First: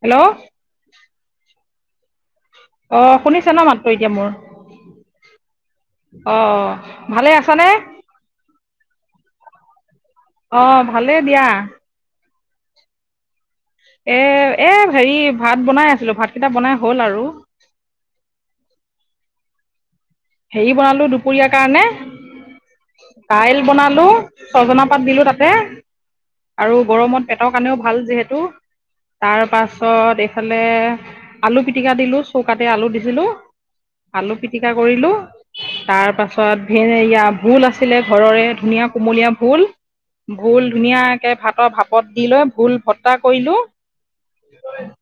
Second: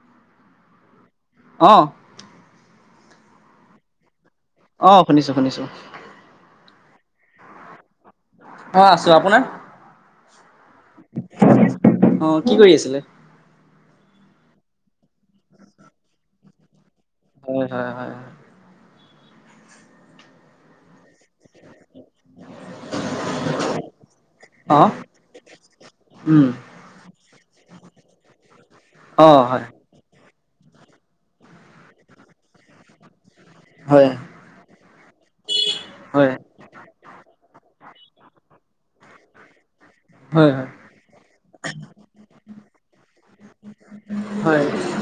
Hello, অহ অহ, শুনিছা ন মাতটো এতিয়া মোৰ। অহ, শুনিছোঁ - শুনিছোঁ। অ ভালে আছ নে? অহ আছোঁ আপোনাৰ? অ ভালে দিয়া। অ', কি কৰি আছিলে। এ এ হেৰি ভাত বনাই আছিলো ভাত কেইটা বনাই। হ'ল আৰু হয় হয় হয় হয়। হেৰি বনালো দুপৰীয়াৰ কাৰণে । দাইল বনালো ছজনা অ', পাত দিলো তাতে উম, আৰু গৰমত। পেটৰ কাৰণেও ভাল যিহেতু অ', তাৰ হয়, পাছত। ইফালে আলু পিটিকা দিলো চৌকাতে আলু দিছিলো হয়, হয়, আলু পিটিকা কৰিলো। তাৰ হয়, পাছত ভোল আছিলে ঘৰৰে ধুনীয়া কোমলীয়া ভোল । ভোল ধুনীয়াকে ভাতৰ ভাপত দি লৈ ভোল ভত্তা কৰিলো হয়, । হয়,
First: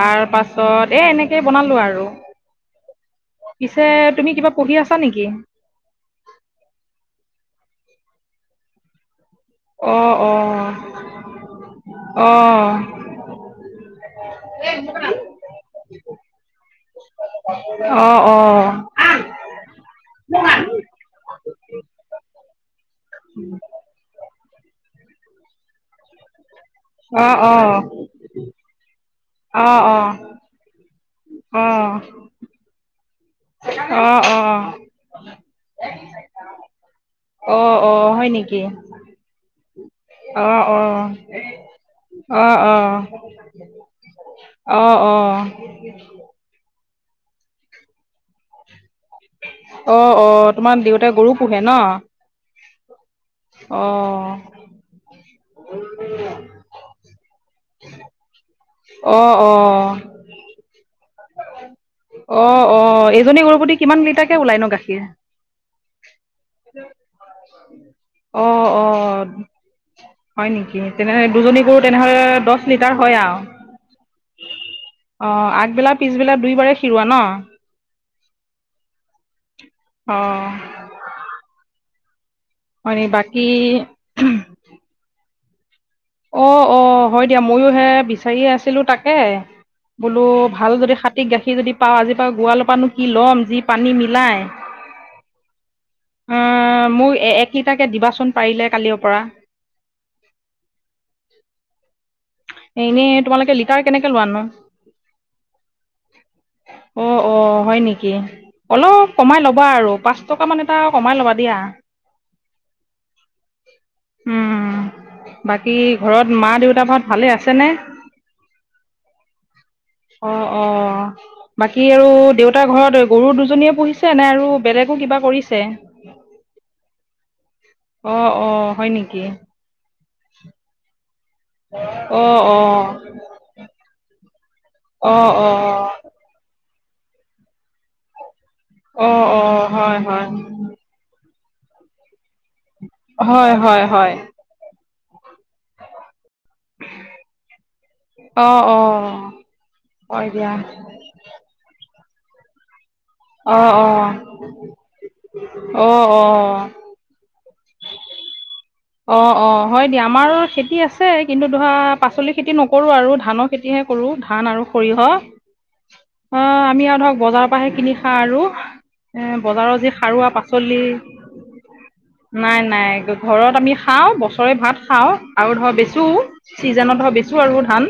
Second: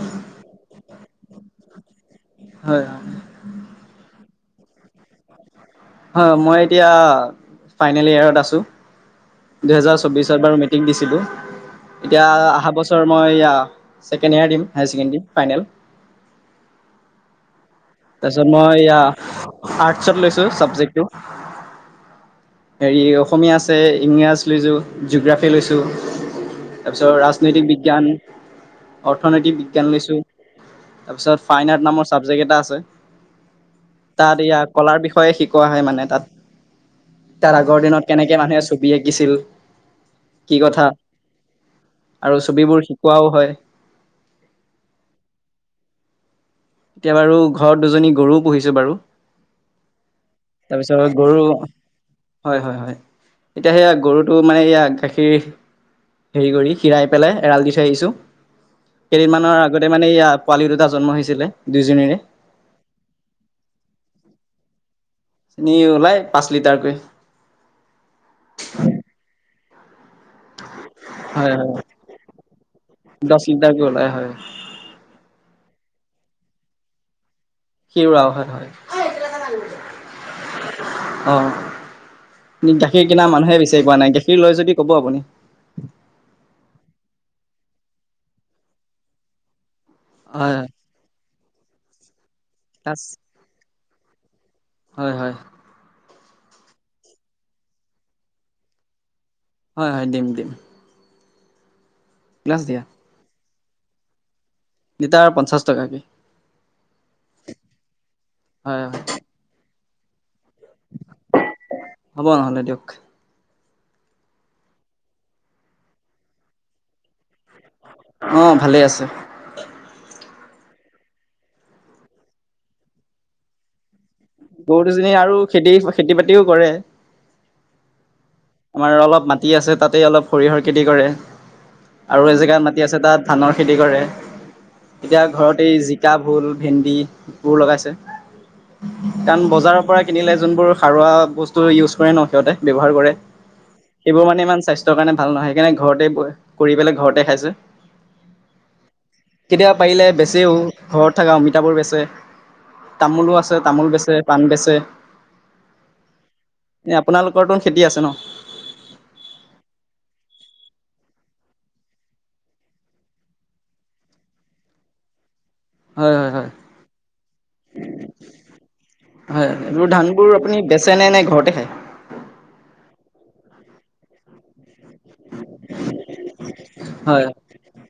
তাৰ পাছত এ এনেকেই বনালো আৰু। হয়, পিছে তুমি কিবা পঢ়ি আছা। নেকি? হয় মই এতিয়া ফাইনেল ইয়েৰত আছো। দুহেজাৰ অ', চৌবিশত বাৰু অ', মিটিং দিছিলোঁ। এতিয়া অ', অহা অ', বছৰ মই ছেকেণ্ড ইয়োৰ দিম হায়াৰ ছেকেণ্ডেৰী ফাইনেল। [unintelligible] অ', অ', তাৰপিছত মই এয়া অ', আৰ্টচত লৈছো চাবজেক্টটো। হেৰি অসমীয়া আছে ইংৰাজ লৈছোঁ জিঅ'গ্ৰাফী লৈছোঁ তাৰপিছত অ', অ', অ', ৰাজনৈতিক অ', বিজ্ঞান অৰ্থনৈতিক বিজ্ঞান লৈছোঁ। তাৰপিছত ফাইন উপ নামৰ চাবজেক্ট এটা আছে। অ', তাত ইয়া কলাৰ বিষয়ে শিকোৱা হয় মানে তাত তাৰ অ', আগৰ দিনত কেনেকে মানুহে ছবি আঁকিছিল। কি অহ কথা অহ আৰু অহ ছবিবোৰ অহ। শিকোৱাও হয় অ অ। এতিয়া বাৰু ঘৰত দুজনী গৰুও পুহিছো বাৰু। অ অ তোমাৰ দেউতে গৰু পোহে ন। হয় হয় হয় এতিয়া সেয়া গৰুটো অ', মানে ইয়া গাখীৰ--। হেৰি কৰি খিৰাই পেলাই এৰাল দি থৈ আহিছো অ', কেইদিনমানৰ আগতে অ', মানে ই পোৱালি দুটা জ । অ অ এজনী গৰু প্ৰতি কিমান লিটাৰ কে ওলাই ন গাখীৰ। চেনি ওলাই পাঁচ লিটাৰকৈ অ অ। হয় নেকি তেনেহ হয় দুজনী গৰু হয় তেনেহলে দহ লিটাৰ হয় আৰু। দহ লিটাৰকৈ ওলাই হয় অ আগবেলা পিছবেলা দুই বাৰে খিৰোৱা ন। শিউৰাও হয় হয়। অ অহ। গাখীৰ কিনা মানুহে বেছি কোৱা নাই গাখীৰ লৈ যদি ক'ব আপুনি। অ অ হয় দিয়া ময়ো হে বিচাৰিয়ে আছিলো তাকে। বোলো হয় হয় ভাল যদি হাতীক গাখীৰ যদি পাওঁ আজি। গোৱালৰ পৰানো ক্লাছ কি লম যি পানী মিলাই। হয় হয় অ মোক এক লিটাৰকে দিবাচোন পাৰিলে কালিৰ পৰা। হয় হয় দিম দিম গ্লাছ এনেই তোমালোকে লিটাৰ কেনেকে লোৱা নো? লিতাৰ পঞ্চাশ টকাকে। অ অ হয় নেকি হয় হয় অলপ কমাই ল'বা আৰু। পাঁচ টকা মান এটা কমাই ল'বা দিয়া। হ'ব নহ'লে দিয়ক উম বাকী ঘৰত মা দেউতা ঘৰত ভালে আছে? অ ভালে আছে। অ বাকী আৰু দেউতাৰ ঘৰত গৰু দুজনীয়ে পুহিছে। নে আৰু গৰু বেলেগো দুজনী কিবা আৰু কৰিছে খেতি খেতি বাতিও কৰে। অঁ অঁ হয় আমাৰ নেকি অলপ মাটি আছে তাতেই অলপ সৰিয়হৰ খেতি কৰে। আৰু এ অঁ জেগাত অঁ মাটি আছে তাত ধানৰ খেতি কৰে। এতিয়া অঁ অঁ ঘতে এই জিকা, ভুল, । ভেন্দি এইবোৰ লগাইছে, অঁ কাৰণ অঁ বজাৰৰ হয় পৰা হয় কিনিলে যোনবোৰ সাৰুৱা বস্তু ইউজ কৰে ন সিহঁতে ব্যৱহাৰ কৰে, হয় হয় হয় সেইবোৰ মানে ইমান স্বাস্থ্যৰ কাৰণে ভাল নহয়, সেইকাৰণে ঘৰতেই কৰি পেলাই ঘৰতে খাইছে। অঁ অঁ কেতিয়াবা পাৰিলে হয় দিয়া বেচিওঁ। ঘৰত থকা অমিতাবোৰ বেচে! তামোলো আছে অ তামোল অ বেচে, পাণ বেচে, অ অ এ আপোনালোক কৰ্তন খেতি আছে ন অঁ অঁ হয় দিয়া, আমাৰ খেতি আছে কিন্তু ধৰা পাচলি খেতি নকৰো আৰু ধানৰ খেতিহে কৰো ধান আৰু সৰিয়হ হয় হয় হয় অঁ আমি আৰু ধৰক বজাৰৰ পৰা কিনি খাই আৰু। এ হয় বজাৰৰ এইবোৰ যি সাৰুৱা ধানবোৰ আপুনি পাচলি বেচে নে নে ঘৰতে খায়? নাই নাই। ঘৰত আমি খাওঁ বছৰে ভাত। খাওঁ আৰু ধৰ বেচো চিজনত ধৰ হয় বেচো আৰু ধান।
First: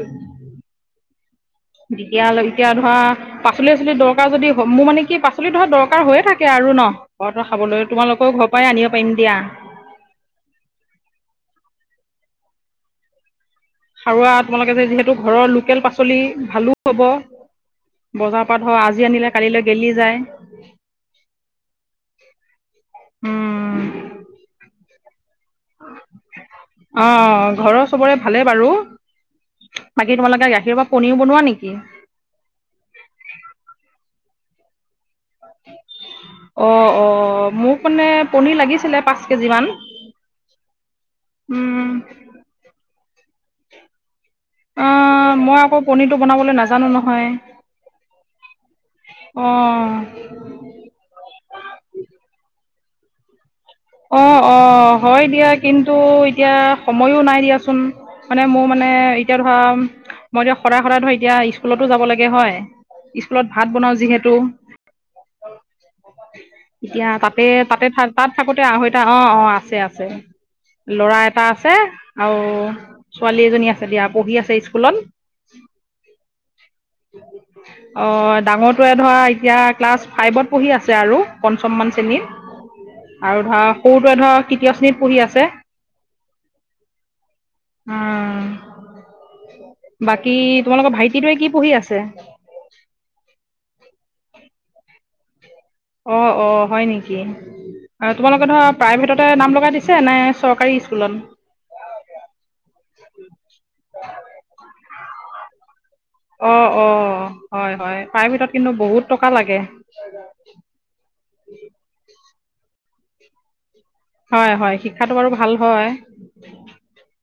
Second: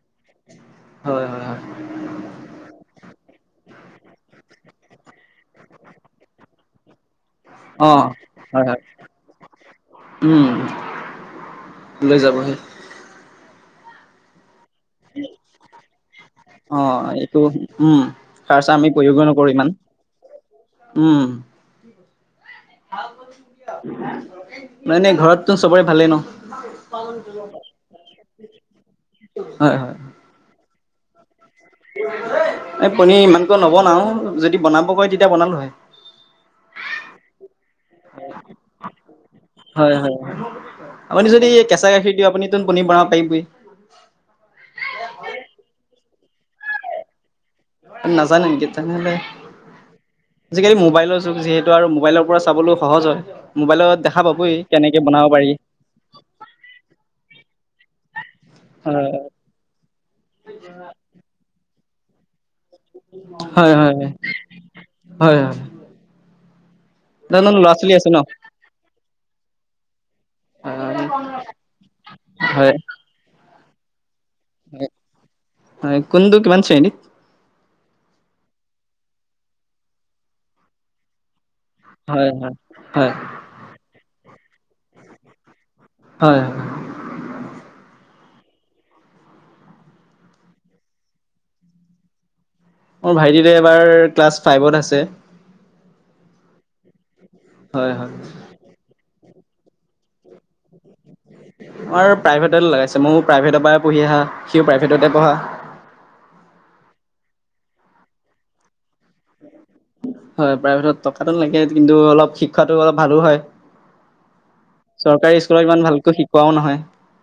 হয় হয় হয় যেতিয়া এতিয়া ধৰা পাচলি আচলি দৰকাৰ যদি মোৰ মানে কি পাচলি ধৰা দৰকাৰ হৈয়ে থাকে আৰু ন ঘটো খাবলৈ, অ তোমালোকৰও ঘৰ হয় পৰাই হয় আনিব পাৰিম দিয়া। যাবহে খাওৰাত তোমালোকে যে যিহেতু ঘৰৰ লোকেল পাচলি ভালো অ হব এইটো উম বজাৰ পা সাৰ চাৰ আমি আজি প্ৰয়োগো আনিলে নকৰো কালি বোলে ইমান গেলি যায়। উম মানে ঘৰত। অ ঘৰৰ চবৰে ভালেই বাৰু হয় হয় বাকী তোমালোকে গাখীৰ পৰা পনীৰও বনোৱা নেকি এই পনীৰ ইমানকৈ নবনাও যদি বনাব কয় তেতিয়া বনালো হয় অঁ অঁ মোক মানে পনিৰ লাগিছিলে পাঁচ কেজি মান। হয় হয় হয় আপুনি যদি কেঁচাখীৰ দি আপুনি তোনন পনী বনও অঁ মই আকৌ পনিৰতটো বনাবলৈ নাজানো নহয়। প নাজানে নেকি তেনেহলে অঁ আজিকালি মোবাইলৰ যুগ যিহেতু আৰু মোবাইলৰ পৰা চাবলৈও সহজ হয়, মোবাইলত দেখা পাবেই। অঁ হয় দিয়া কিন্তু এতিয়া সময়ো নাই দিয়াচোন মানে মোৰ মানে হয় এতিয়া ধৰা মই এতিয়া সদায় সদায় ধৰ এতিয়া স্কুলতো যাব লাগে হয় স্কুলত ভাত হয় বনাও হয় যিহেতু। হয় হয়। এতিয়া তাতে জানো ল'ৰা তাতে ছোৱালী আছে ন? তাত থাকোতে। আহৈতা অহ অহ আছে আছে, লৰা এটা আছে আও হয় ছোৱালী আছে দিয়া পঢ়ি আছে স্কুলত হয় কোনটো কিমান শ্ৰেণীত? অঃ ডাঙৰটোৱে ধৰা এতিয়া ক্লাছ ফাইভত পঢ়ি আছে আৰু। হয় হয় হয়। সৰুটো ধৰ তৃতীয় শ্ৰেণীত পঢ়ি আছে হয় হয়। উ বাকী তোমালোকৰ ভাইটিটোৱে কি পঢ়ি আছে মোৰ ভাইটিটো এবাৰ ক্লাছ ফাইভত আছে অ অ হয় নেকি, হয় হয় আৰু তোমালোকে ধৰা প্ৰাইভেটত নাম লগা দিছে নে চৰকাৰী স্কুলত মই প্ৰাইভেটতে লগাইছে, ময়ো প্ৰাইভেটৰ পৰা পঢ়ি আহা, সিও প্ৰাইভেটতে বহা অঁ অঁ হয় হয় প্ৰাইভেট কিন্তু বহুত টকা লাগে। হয় প্ৰাইভেটত টকাাতটো লাগে, কিন্তু অলপ শিক্ষাটো অলপ ভালো হয়। হয়, হয় শিক্ষাটো বাৰু চৰকাৰী ভাল স্কুলত ইমান হয়। ভালকৈ শিকোৱাও নহয়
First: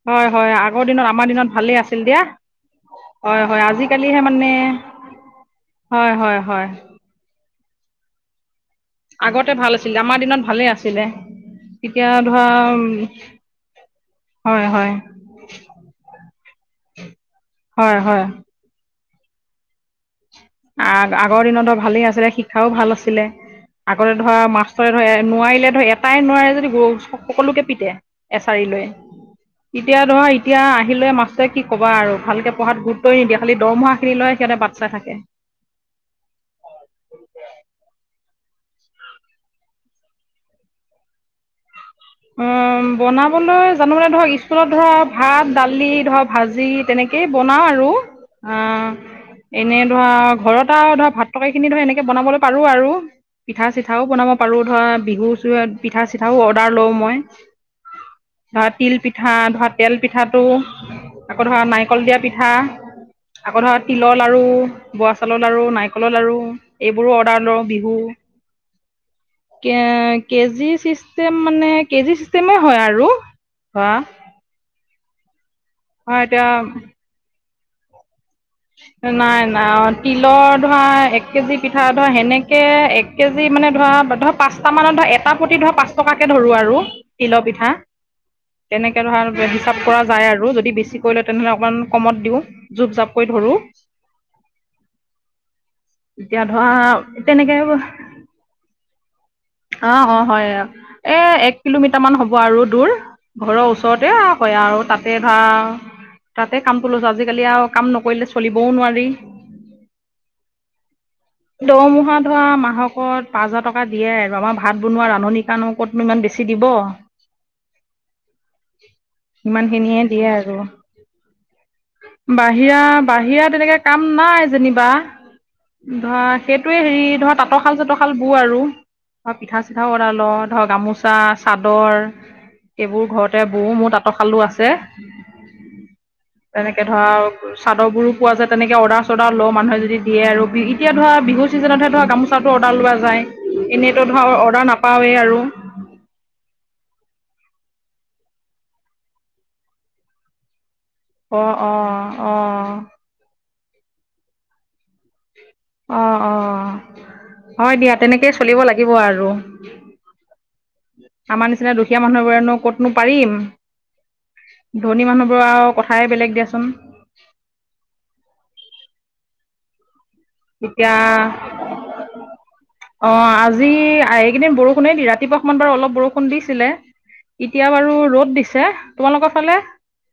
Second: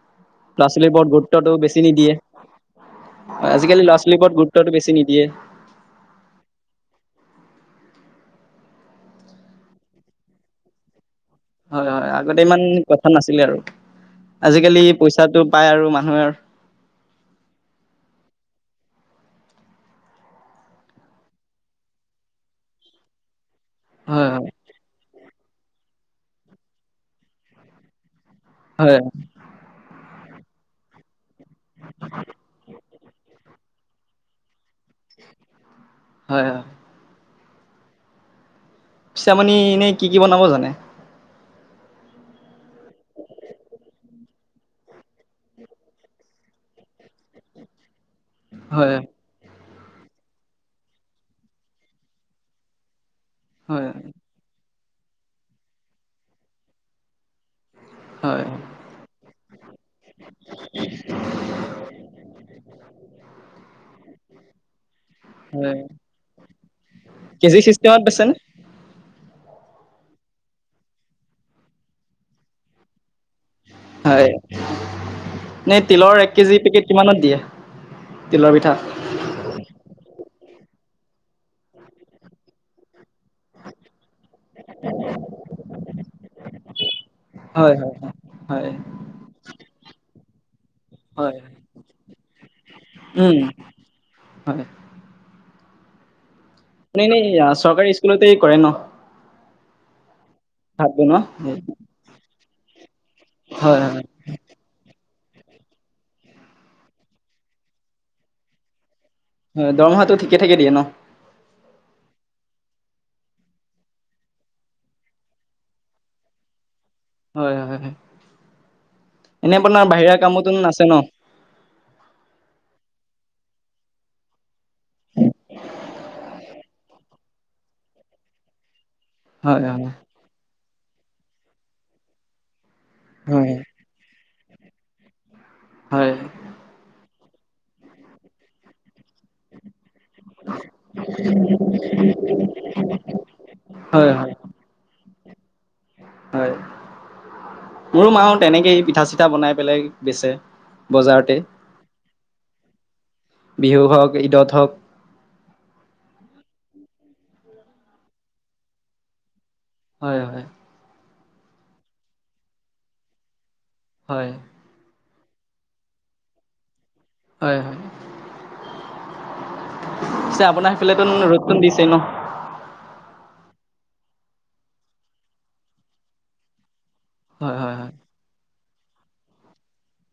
হয়, হয় ল'ৰা আগৰ ছোৱালীৰ দিনত ওৰত আমাৰ দিনত গুৰুত্বটো ভালেই বেছি আছিল নিদিয়ে। দিয়া। হয়, হয় আজিকালি ল'ৰা ছোৱালীৰ আজিকালিহে ওপৰত মানে গুৰুত্বটো বেছি নিদিয়ে। হয়, হয়, হয় আগতে ভাল আছিলে আমাৰ দিনত ভালে আছিলে হয় এতিয়া হয় আগতে ধৰা ইমান উম, কথা নাছিলে আৰু। হয়, আজিকালি হয়, পইচাটো পাই আৰু মানুহে হয় হয় আ আগৰ দিনত ধৰা ভালেই আছিলে শিক্ষাও ভাল আছিলে, আগতে হয় ধৰা হয় মাষ্টৰে ধৰা নোৱাৰিলে ধৰ এটাই নোৱাৰে যদি সকলোকে পিটে। এছাৰি লৈ। হয় তেতিয়া ধৰা এতিয়া আহিলে মাছ কি কবা আৰু ভালকে পঢ়াত গুৰুত্বই নিদিয়ে, খালি দৰমহা খিনি লৈয় সিহঁতে বাট চাই থাকে। হয় হয়। পিছে আপুনি এনেই কি কি বনাব জানে? অহ বনাবলৈ জানো মানে ধৰক স্কুলত ধৰা ভাত, দালি ধৰক ভাজি তেনেকে। তনেকেই বনাও আৰু, আহ হয় এনেই ধৰা ঘৰত আৰু ধৰা ভাত তকা খিনি ধৰা এনেকে বনাবলৈ পাৰো আৰু। পিঠা হয় চিঠাও বনাব পাৰো ধৰ, বিহু চ পিঠা চিঠাও অৰ্ডাৰ লওঁ মই। হয় ধৰা তিল পিঠা, ধৰা তেল পিঠাটো। আকৌ ধৰা নাৰিকল দিয়া পিঠা আকৌ ধৰা তিলৰ লাৰু, বৰা চাউৰ লাৰু, হয় নাৰিকলৰ লাৰু, এইবোৰো অৰ্ডাৰ কেজি লওঁ, বিহু। [unintelligible] কে কেজি চিষ্টেম মানে কেজি চিষ্টেমে হয় আৰু। ধৰা হয় এ তিলৰ হয় এক এতিয়া কেজি পেকেট কিমানত দিয়ে? তিলৰ পিঠা? নাই নাই তিলৰ ধৰা এক কেজি পিঠা ধৰা সেনেকে এক কেজি মানে ধৰা ধৰা পাঁচটা মানত ধৰা এটা প্ৰতি ধৰা পাঁচ টকাকে ধৰো আৰু তিলৰ পিঠা। হয় হয় হয় তেনেকে ধৰা হিচাপ কৰা যায় আৰু যদি বেছি কৰি লয় হয় তেনেহলে অকমান কমত দিওঁ জুপ জাপ, কৰি উম ধৰোঁ হয় এতিয়া ধৰা আপুনি এনেই তেনেকে অ চৰকাৰী স্কুলতে কৰে ন অ হয় ভাত এ বনোৱা? এক কিলোমিটাৰ মান হ'ব আৰু দূৰ। ঘৰৰ হয় হয় ওচৰতে আও হৈয়াও, তাতে ধা তাতে কাম কৰি লৈছো, আজিকালি আও কাম নকৰিলে চলিবও নোৱাৰি হয় দৰমহাটো ঠিকে থাকে দিয়ে ন। দৰমহা ধৰা মাহকত পাঁচ হাজাৰ টকা দিয়ে আৰু আমাৰ ভাত বনোৱা ৰান্ধনী কণো কত ইমান বেছি দিব হয় হয় হয় এনে আপোনাৰ সিমানখিনিয়ে বাহিৰা দিয়ে কামতো আৰু নাছে ন এয়া বাহিৰা তেনেকে কাম নাই যেনিবা। ধৰা সেইটোয়ে হেৰি ধৰা তাঁতৰশাল চাতৰশাল বৌ আৰু। ধ পিঠা হয় হয় চিঠাও কৰা লওঁ ধৰ গামোচা, চাদৰ। এইবোৰ ঘৰতে হয় বৌ মোৰ তাঁঁতৰশালো আছে। হয়। চাদৰবোৰো পোৱা যায় তেনেকৈ অৰ্ডাৰ চৰ্ডাৰ লওঁ মানুহে যদি দিয়ে আৰু এতিয়া ধৰা বিহু ছিজনতহে ধৰা গামোচাটো অৰ্ডাৰ লোৱা যায়, এনেইতো হয় ধৰক হয় অৰ্ডাৰ নাপাওঁৱেই আৰু। হয়। মোৰো মাহ তেনেকে পিঠা চিঠা বনাই পেলাই বেচে। বজাৰতে অ অ অহ বিহু হওক, ঈদত হওক অ অ হয় দিয়া তেনেকেই চলিব লাগিব আৰু। হয় হয় আমাৰ নিচিনা দুখীয়া মানুহবোৰেনো ক'তনো পাৰিম। হয় ধনী মানুহ আৰু কথাই বেলেগ দিয়াচোন হয় হয়। পিছে আপোনাৰ এতিয়া অ সেইফালেতো ৰ'দটোন দিছেই ন আজি এইকেইদিন বৰষুণে দিয়ে, ৰাতিপুৱা অকমান বাৰু অলপ বৰষুণ দিছিলে। হয় এতিয়া হয় হয় বাৰু ৰ'দ দিছে। তোমালোকৰ ফালে?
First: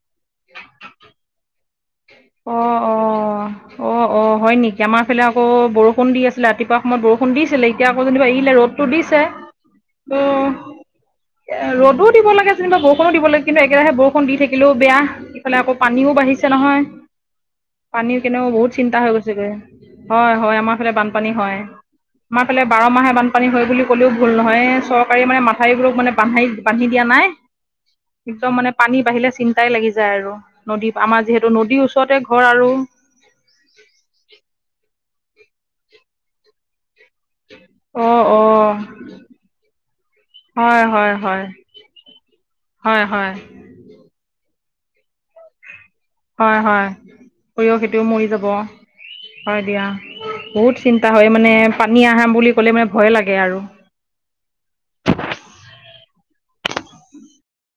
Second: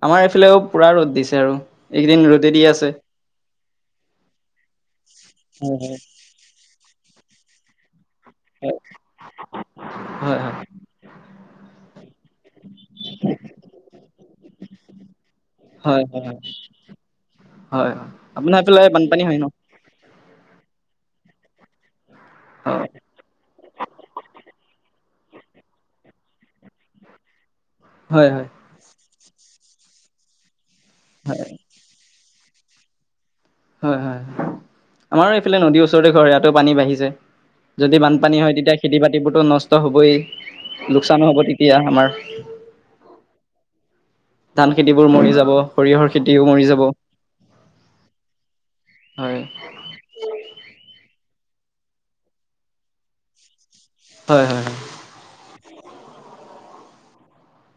আমাৰ এইফালেও পুৰা ৰ'দ দিছে আৰু এইকেইদিন ৰ'দ অ'! অ'! অ'! অ'! হয় নেকি? আমাৰ ফালে আকৌ, বৰষুণ দি আছিলে ৰাতিপুৱা সময়ত। বৰষুণ দিছিলে। এতিয়া আকৌ, যেনিবা এৰিলে, হয় ৰ'দতটো দিছে। হয় হয় [unintelligible] ৰদো দিব লাগে, যেনিবা বৰষুণো দিব লাগে। কিন্তু, একেৰাহে বৰষুণ দি থাকিলেও বেয়া, ইফালে আকৌ হয় পানীও হয় হয় বাঢ়ি হয় নহয়। হয় হয় পানী কেনেও আপোনাৰ বহুত সেইফালে চিন্তা হৈ বানপানী গৈছে হয় ন গৈ। হয়, হয়। আমাৰ ফালে বানপানী হয়। আমাৰ ফালে বাৰ হয় মাহে বানপানী হয় বুলি ক'লেও ভুল নহয়ে। চৰকাৰে মানে, মাথাউৰিবোৰক মানে, বান্ধি বান্ধি দিয়া নাই। হয় হয় একদম মানে, পানী বাঢ়িলে চিন্তা চিন্তাই লাগি যায় আৰু নদী আমাৰ হয় যিহেতু নদীৰ ওচৰতে ঘৰ আৰু। হয়, হয়। আমাৰো এইফালে নদীৰ ওচৰতে ঘৰ, ইয়াতো পানী বাঢ়িছে। যদি অঁ বানপানী অঁ হয়, তেতিয়া খেতি বাতিবোৰতো নষ্ট হ'বই। হয় হয় লোকচানো হয় হ'ব তেতিয়া আমাৰ। হয়, হয়। ধান খেতি বোৰ মৰি যাব। সৰিয়হৰ খেতিও হয়, মৰি যাব হয়। সৰিয়হৰ খেতিও মৰি যাব। হয় দিয়া। বহুত চিন্তা হয় মানে, পানী আহা বুলি ক'লে মানে ভয় লাগে আৰু! হয়, হয়, হয়।